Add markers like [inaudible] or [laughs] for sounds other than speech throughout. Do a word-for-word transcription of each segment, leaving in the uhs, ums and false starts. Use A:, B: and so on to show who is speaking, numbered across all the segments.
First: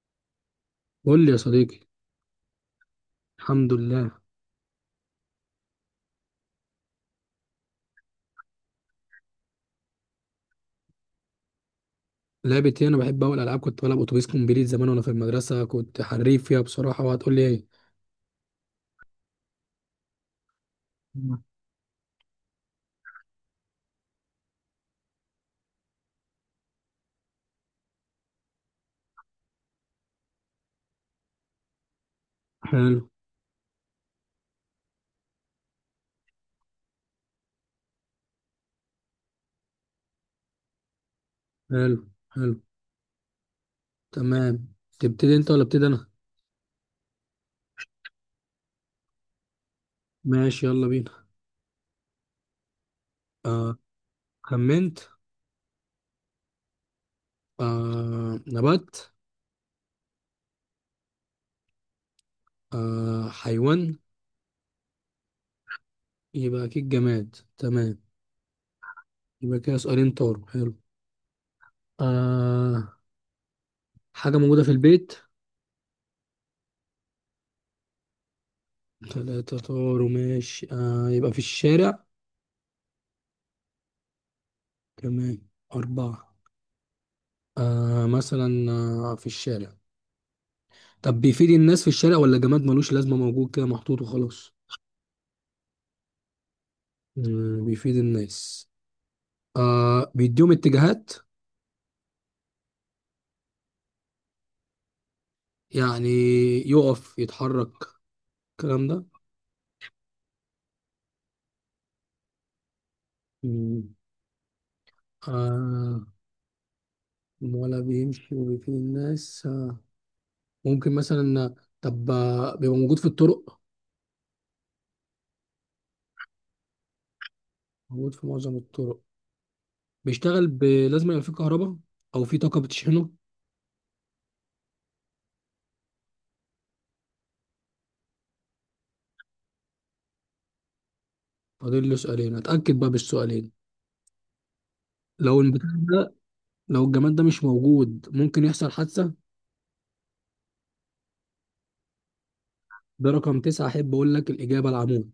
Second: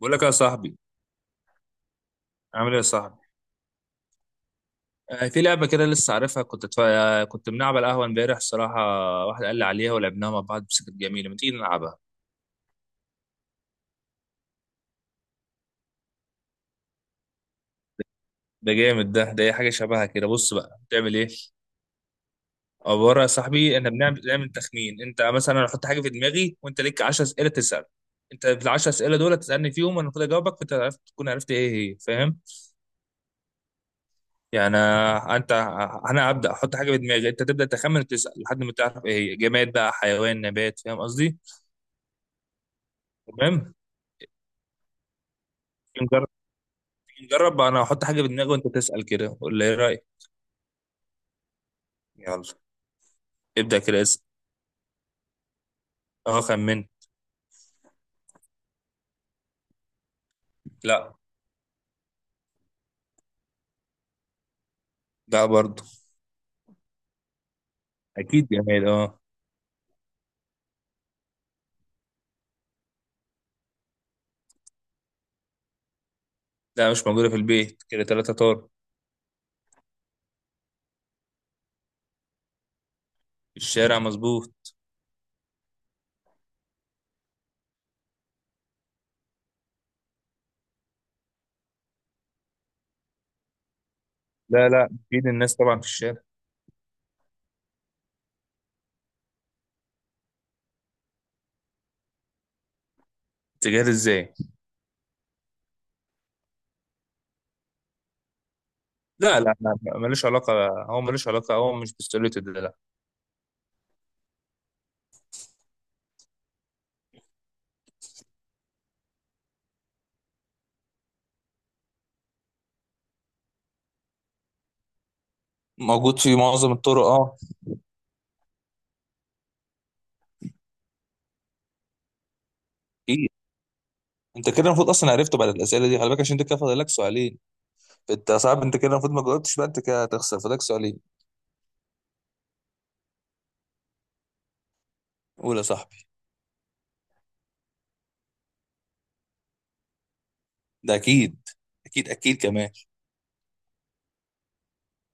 A: بقول لك يا صاحبي،
B: قول لي يا صديقي.
A: عامل ايه يا صاحبي؟
B: الحمد لله.
A: آه، في لعبه كده لسه عارفها. كنت تفا... كنت بنلعب على القهوه امبارح الصراحه. واحد قال لي عليها ولعبناها مع بعض، بس كانت جميله. ما تيجي نلعبها؟
B: لعبت ايه؟ انا بحب اول العاب، كنت بلعب اتوبيس كومبليت زمان وانا في المدرسه، كنت حريف فيها بصراحه. وهتقول لي ايه؟
A: ده جامد. ده ده اي حاجه شبهها كده. بص بقى، بتعمل ايه؟
B: مم.
A: عباره يا صاحبي، احنا بنعمل بنعمل تخمين. انت مثلا، انا احط حاجه في دماغي وانت ليك عشرة اسئله تسال. انت في ال عشرة اسئله دول تسالني فيهم، انا المفروض اجاوبك، فانت عرفت تكون عرفت ايه هي، فاهم؟
B: حلو.
A: يعني آه، انت، انا ابدا احط حاجه في دماغي، انت تبدا تخمن وتسال لحد ما تعرف ايه هي، جماد بقى، حيوان، نبات، فاهم قصدي؟
B: حلو. حلو.
A: تمام.
B: تمام. تبتدي انت ولا ابتدي انا؟
A: نجرب. نجرب، انا هحط حاجه في دماغي وانت تسال، كده ولا ايه رايك؟
B: ماشي، يلا بينا.
A: يلا،
B: آه.
A: ابدا كده اسال.
B: خمنت.
A: اه، خمن.
B: آه، نبات.
A: لا.
B: آه، حيوان.
A: لا برضه.
B: يبقى اكيد جماد. تمام.
A: اكيد جماد، اه.
B: يبقى كده سؤالين طاروا. حلو. آه. حاجه موجوده في البيت.
A: لا مش موجوده في البيت، كده ثلاثه طار.
B: ثلاثه طاروا ماشي. آه، يبقى في الشارع.
A: في الشارع، مظبوط.
B: تمام. اربعه. آه، مثلا. آه، في الشارع. طب بيفيد الناس في الشارع ولا جماد ملوش لازمة، موجود كده محطوط وخلاص؟
A: لا لا، اكيد الناس طبعا في الشارع.
B: مم، بيفيد الناس. آه، بيديهم اتجاهات.
A: تجاري ازاي؟
B: يعني يقف يتحرك، الكلام ده.
A: لا لا لا لا، ملوش علاقه. هو ملوش علاقه، هو مش بالسوليت ده، لا.
B: مم. آه. ولا بيمشي وبيفيد الناس؟ آه. ممكن مثلا. طب آه، بيبقى موجود في الطرق.
A: موجود في معظم الطرق، اه.
B: موجود في معظم الطرق. بيشتغل ب- لازم يبقى فيه كهرباء، او فيه طاقة بتشحنه.
A: اكيد. انت كده المفروض اصلا عرفته بعد الاسئله دي، خلي بالك عشان انت كده فاضل لك سؤالين. انت صعب، انت كده المفروض ما جاوبتش بقى، انت كده هتخسر، فاضلك سؤالين.
B: فاضل له سؤالين، اتأكد بقى بالسؤالين. لو
A: قول يا
B: البتاع،
A: صاحبي.
B: لو الجماد ده مش موجود ممكن يحصل حادثة.
A: ده اكيد. اكيد اكيد كمان.
B: ده رقم تسعة، أحب أقول لك الإجابة: العمود.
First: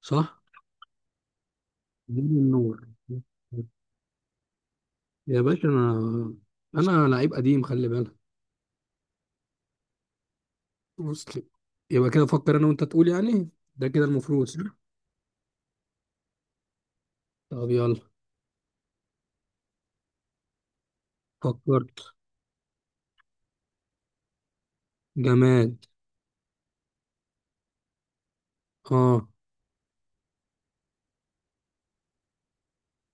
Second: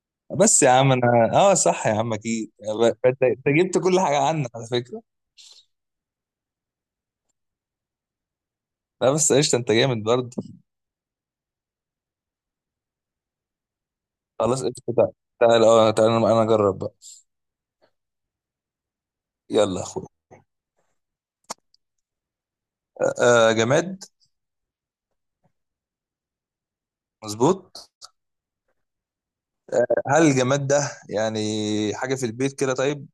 B: صح؟
A: بس يا عم انا، اه صح يا عم
B: من
A: اكيد.
B: النور.
A: ب- انت أنت جبت كل حاجه عنك على فكره.
B: يا باشا أنا، أنا لعيب قديم، خلي بالك.
A: لا بس قشطه، انت جامد برضه.
B: مسلم. يبقى كده فكر أنا وأنت تقول يعني. ده كده المفروض صح؟
A: خلاص قشطه، تعال. تعال اه تعال، انا أنا اجرب بقى.
B: طب يلا.
A: يلا يا اخويا.
B: فكرت.
A: آه. آه، جماد.
B: جماد.
A: مظبوط.
B: آه.
A: هل الجماد ده يعني حاجه في البيت كده؟ طيب،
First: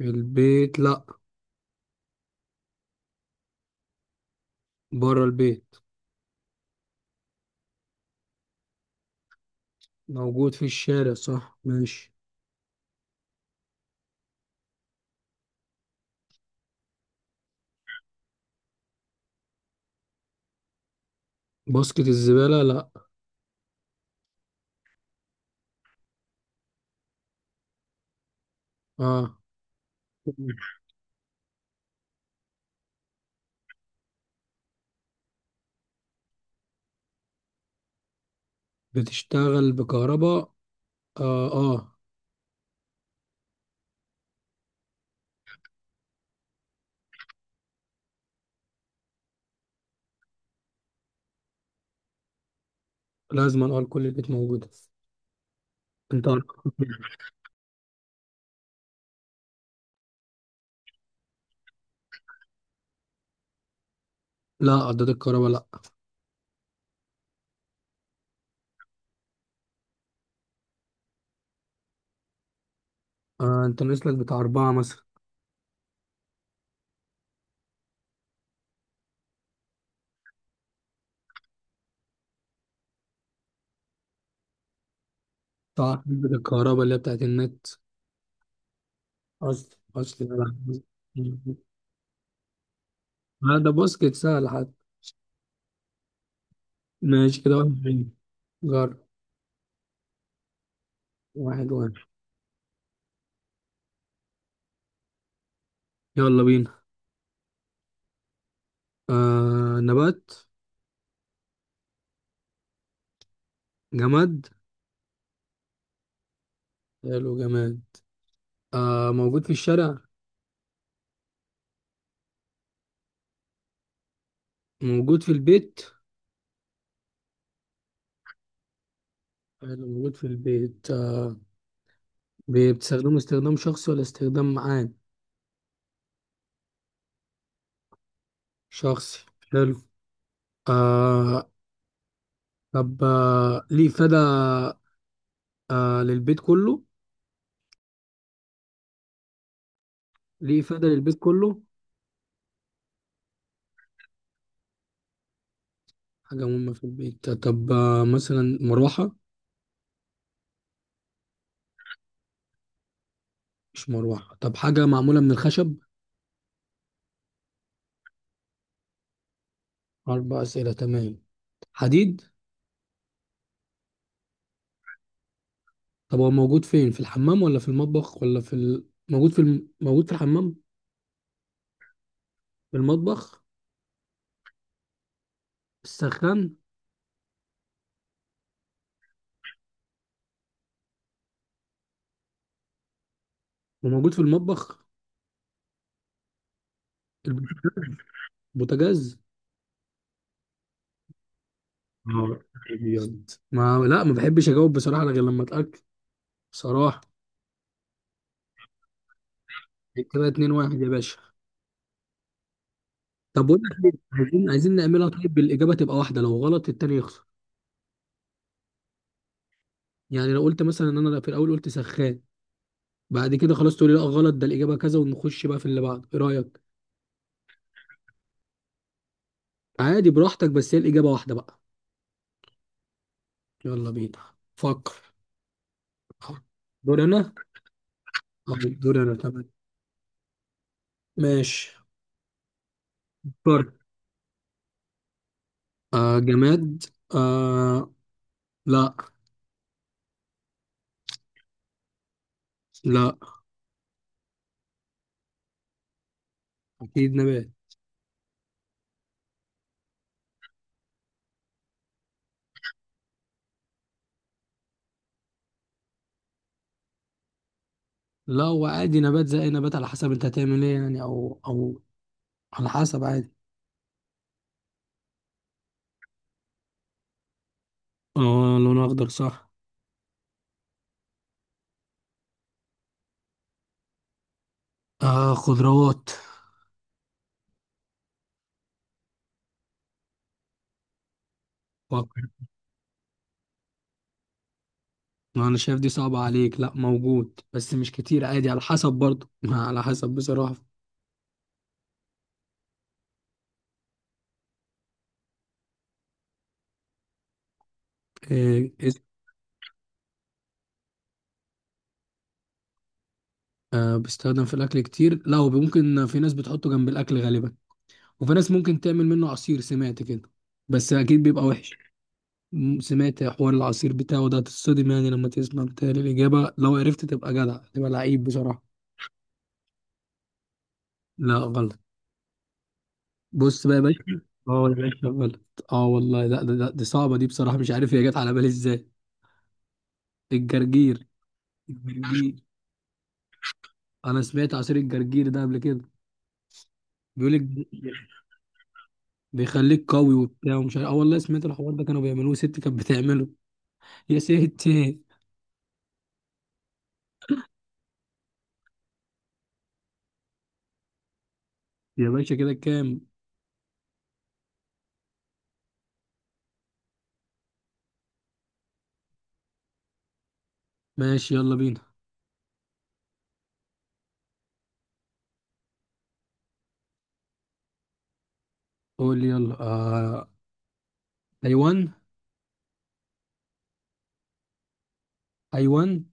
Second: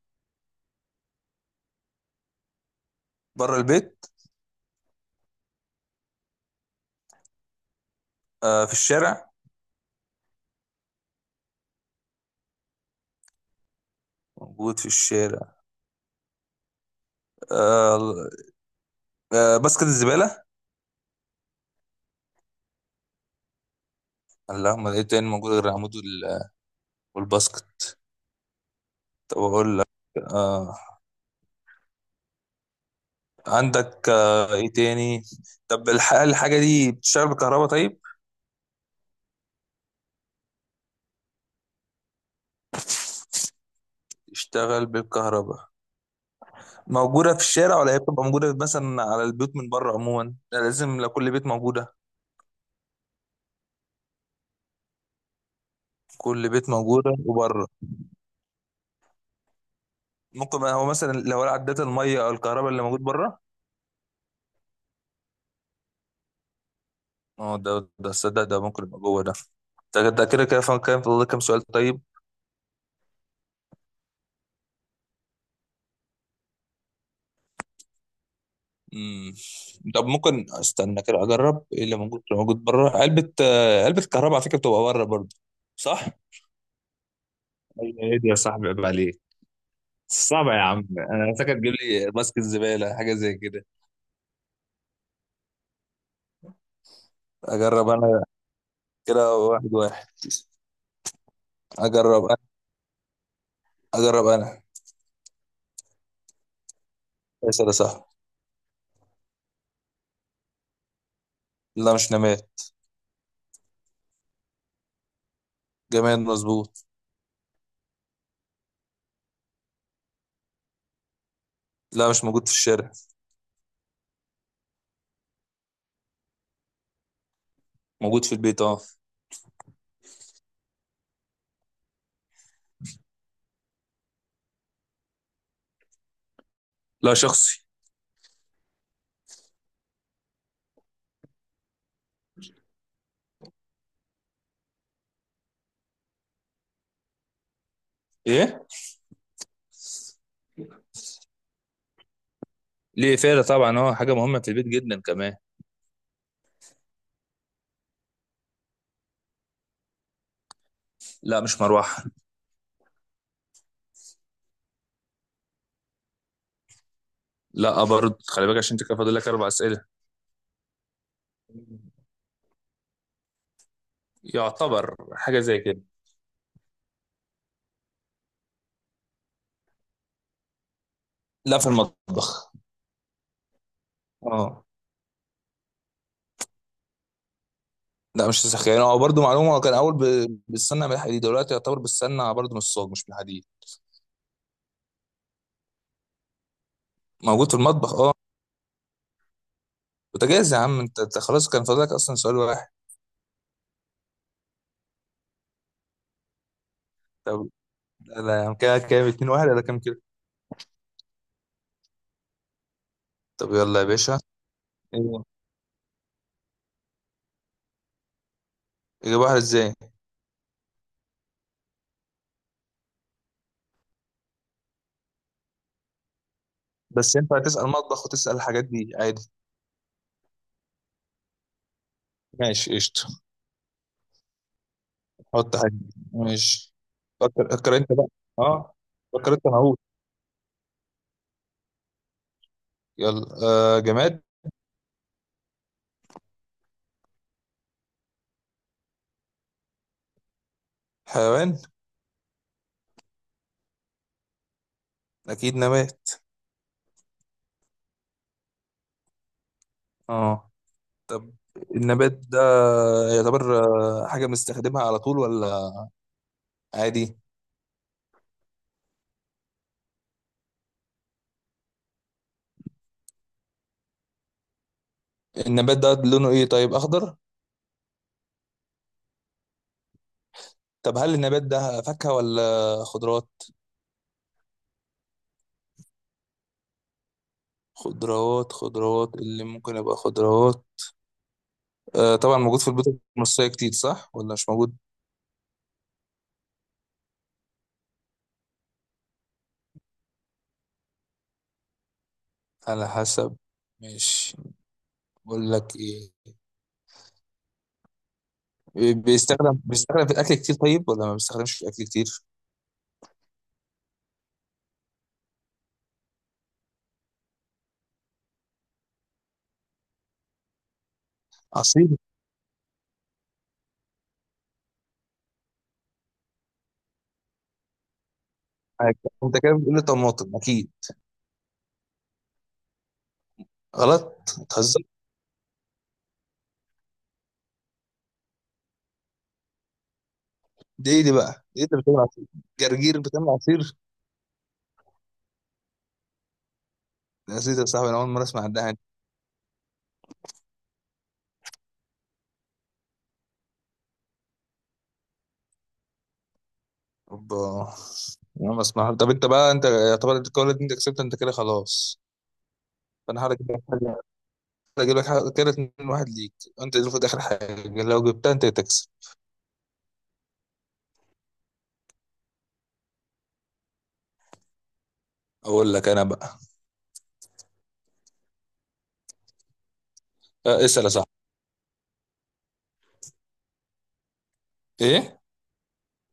B: البيت لأ.
A: بره البيت.
B: بره البيت.
A: آه في الشارع.
B: موجود في الشارع صح، ماشي.
A: موجود في الشارع. آه. آه، باسكت الزباله.
B: باسكت الزبالة لأ.
A: اللهم، ايه تاني موجود غير العمود وال- والباسكت؟
B: آه.
A: طب اقول لك. آه، عندك آه، ايه تاني. طب الح- الحاجة دي بتشتغل بالكهرباء طيب؟
B: بتشتغل بكهرباء. آه، آه.
A: تشتغل بالكهرباء. موجودة في الشارع ولا هي بتبقى موجودة مثلا على البيوت من بره؟ عموما لا، لازم لو كل بيت موجودة.
B: لازم أقول كل البيت موجودة. انت.
A: كل بيت موجودة وبره. ممكن بقى هو مثلا لو عدات المية او الكهرباء اللي موجود بره.
B: لا، عداد الكهرباء لا.
A: اه، ده ده صدق، ده ممكن يبقى جوه ده. ده ده كده كده فاهم، كام فاضل لك كام سؤال طيب؟
B: آه، انت ناقص لك بتاع اربعة مثلا.
A: مم. طب ممكن استنى كده، اجرب ايه اللي موجود، اللي موجود بره، علبة آه، علبة كهرباء على فكرة بتبقى بره برضه.
B: بتاع
A: صح.
B: عداد الكهرباء اللي هي بتاعت النت.
A: ايه دي يا صاحبي، عيب عليك.
B: اصل اصل.
A: صعبة يا عم، انا فاكر تجيب لي ماسك الزبالة حاجة زي
B: لا،
A: كده.
B: ده باسكت سهل حتى. ماشي كده واحد
A: اجرب
B: وعشرين.
A: انا.
B: جرب.
A: كده واحد واحد.
B: واحد واحد.
A: اجرب انا. اجرب انا.
B: يلا بينا.
A: اسال يا صاحبي.
B: آه، نبات.
A: لا مش نماد.
B: جماد.
A: جماد، مظبوط.
B: حلو، جماد. آه، موجود في الشارع.
A: لا مش موجود في الشارع.
B: موجود في البيت.
A: موجود في البيت، اه.
B: حلو، موجود في البيت. آه. بي- بتستخدمه استخدام شخصي ولا استخدام عام؟
A: لا شخصي.
B: شخصي. حلو. آه. طب آه، ليه إفادة. آه، للبيت كله.
A: ايه.
B: ليه إفادة للبيت كله.
A: ليه فعلا طبعا، اه حاجه مهمه في البيت جدا كمان.
B: حاجة مهمة في البيت. طب آه، مثلا مروحة.
A: لا مش مروحه.
B: مش مروحة. طب حاجة معمولة من الخشب.
A: لا برضه، خلي بالك عشان انت كده فاضل لك اربع اسئله.
B: أربع أسئلة، تمام. حديد.
A: يعتبر حاجه زي كده.
B: طب هو موجود فين، في الحمام ولا في المطبخ ولا في ال... موجود في الم... موجود في الحمام.
A: لا في المطبخ.
B: في المطبخ.
A: اه.
B: في السخان.
A: لا مش ساخ، يعني هو برضه معلومه، هو كان اول ب- بالسمنه من الحديد، دلوقتي يعتبر بالسمنه برضه من الصاج مش من الحديد.
B: وموجود في المطبخ.
A: موجود في المطبخ، اه.
B: البوتاجاز.
A: بوتاجاز يا عم، انت أنت خلاص كان فاضلك اصلا سؤال
B: نهار
A: واحد.
B: أبيض، ما لا، ما بحبش أجاوب بصراحة غير لما أتأكد بصراحة.
A: طب لا لا يا عم، كده كام اتنين واحد ولا كام كده؟
B: كده اتنين واحد يا باشا. طب
A: طب
B: بقول
A: يلا
B: لك
A: يا
B: إيه،
A: باشا.
B: عايزين، عايزين نعملها
A: ايه؟
B: طيب بالاجابه، تبقى واحده، لو غلط التاني يخسر.
A: اجيب واحد ازاي؟
B: يعني لو قلت مثلا ان انا في الاول قلت سخان، بعد كده خلاص تقولي لا غلط ده الاجابه كذا، ونخش بقى في اللي بعده. ايه رايك؟
A: بس ينفع تسال مطبخ وتسال الحاجات دي عادي؟
B: عادي، براحتك، بس هي الاجابه واحده بقى.
A: ماشي قشطه.
B: يلا بينا. فكر.
A: حط حاجه. ماشي.
B: دور انا.
A: فكر، فكر انت بقى.
B: اه،
A: اه.
B: دور انا،
A: فكر
B: تمام.
A: انت معقول.
B: ماشي.
A: يلا.
B: فكر.
A: آه جماد.
B: آه، جماد. آه. لا.
A: حيوان.
B: لا.
A: اكيد نبات.
B: اكيد نبات.
A: اه. النبات ده يعتبر آه، حاجة بنستخدمها على طول ولا عادي؟
B: لا، هو عادي نبات زي اي نبات، على حسب انت هتعمل ايه يعني، او او على حسب عادي.
A: النبات ده لونه ايه طيب، اخضر؟
B: اه، لونه اخضر صح.
A: طب هل النبات ده فاكهة ولا خضروات؟
B: آه، خضروات.
A: خضروات، خضروات اللي ممكن يبقى خضروات. آه
B: فكر.
A: طبعا موجود في البيوت المصرية كتير، صح ولا مش موجود؟
B: ما انا شايف دي صعبة عليك. لا موجود بس مش كتير، عادي على حسب برضه [laughs] ما على حسب بصراحة.
A: على حسب. مش، بقول لك ايه،
B: إيه إز-.
A: بيستخدم، بيستخدم في الاكل كتير طيب ولا ما بيستخدمش في الاكل كتير؟
B: آه، بيستخدم في الاكل كتير، لا هو ممكن في ناس بتحطه جنب الاكل غالبا، وفي ناس ممكن تعمل منه عصير سمعت كده، بس اكيد بيبقى وحش.
A: عصير.
B: م- سمعت حوار العصير بتاعه ده، هتتصدم يعني لما تسمع. بتهيألي الإجابة لو عرفت تبقى جدع، تبقى لعيب بصراحة.
A: حاجة. انت كده بتقول لي طماطم اكيد.
B: لا غلط. بص بقى يا باشا.
A: غلط
B: اه يا
A: بتهزر.
B: باشا غلط. اه والله، لا ده, ده, دي صعبة دي بصراحة، مش عارف هي جت على بالي ازاي.
A: دي ايه
B: الجرجير.
A: دي بقى، ايه اللي بتعمل عصير؟
B: الجرجير.
A: جرجير بتعمل عصير؟
B: انا سمعت عصير الجرجير ده قبل كده، بيقول
A: يا
B: لك
A: سيدي يا صاحبي، انا اول مره اسمع عن ده.
B: بيخليك قوي وبتاع ومش عارف. اه والله سمعت الحوار ده، كانوا بيعملوه، ست كانت بتعمله. [laughs] يا ست.
A: اوبا. انا ما اسمع. طب انت بقى، انت يعتبر الجوله دي انت كسبت، انت كده خلاص.
B: يا باشا كده كام؟
A: فانا هحاول اجيب لك حاجه. اجيب لك حاجه، كده اتنين واحد ليك. انت المفروض اخر حاجه لو جبتها انت تكسب.
B: ماشي، يلا بينا.
A: اقول لك انا بقى.
B: قول لي يلا. آه.
A: أه، اسال يا صاحبي.
B: حيوان.
A: ايه؟
B: حيوان.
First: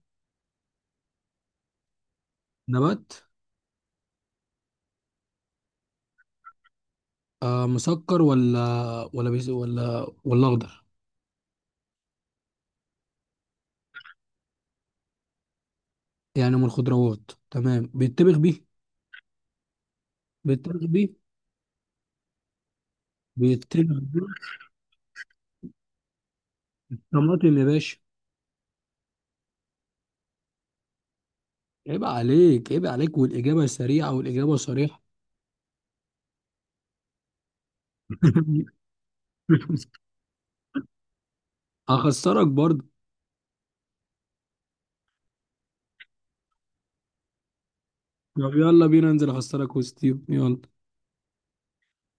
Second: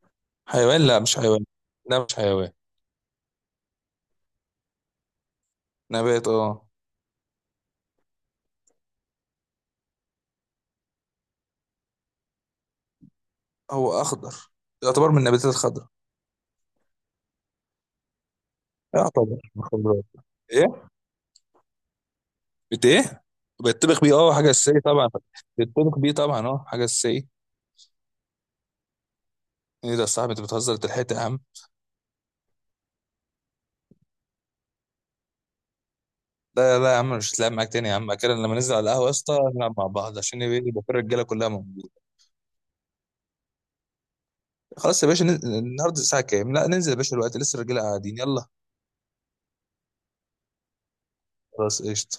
A: حيوان. لا مش حيوان. لا مش حيوان.
B: نبات.
A: نبات، اه.
B: آه، مسكر ولا، ولا بيس، ولا ولا اخضر.
A: هو اخضر، يعتبر من النباتات الخضراء.
B: يعني من الخضروات، تمام. بيتبخ بيه.
A: يعتبر من الخضراء.
B: بيتبخ
A: ايه؟
B: بيه.
A: بت ايه؟
B: بيتبخ
A: بيتطبخ بيه،
B: بيه.
A: اه حاجه اساسيه طبعا. بيتطبخ بيه طبعا، اه حاجه اساسيه.
B: طماطم يا باشا.
A: ايه ده يا صاحبي، انت بتهزر، انت لحقت يا عم.
B: عيب عليك، عيب عليك، والاجابه سريعه والاجابه صريحه.
A: لا لا يا عم، مش هتلعب معاك تاني يا عم. كده لما
B: [laughs]
A: ننزل على القهوه يا اسطى، نلعب مع بعض عشان يبقى إيه، يبقى في الرجاله كلها موجوده.
B: هخسرك برضه.
A: خلاص يا باشا، نن- النهارده الساعه كام؟ لا ننزل يا باشا دلوقتي لسه الرجاله قاعدين، يلا.
B: طب يلا بينا ننزل، اخسرك وستيو، يلا.
A: خلاص قشطه.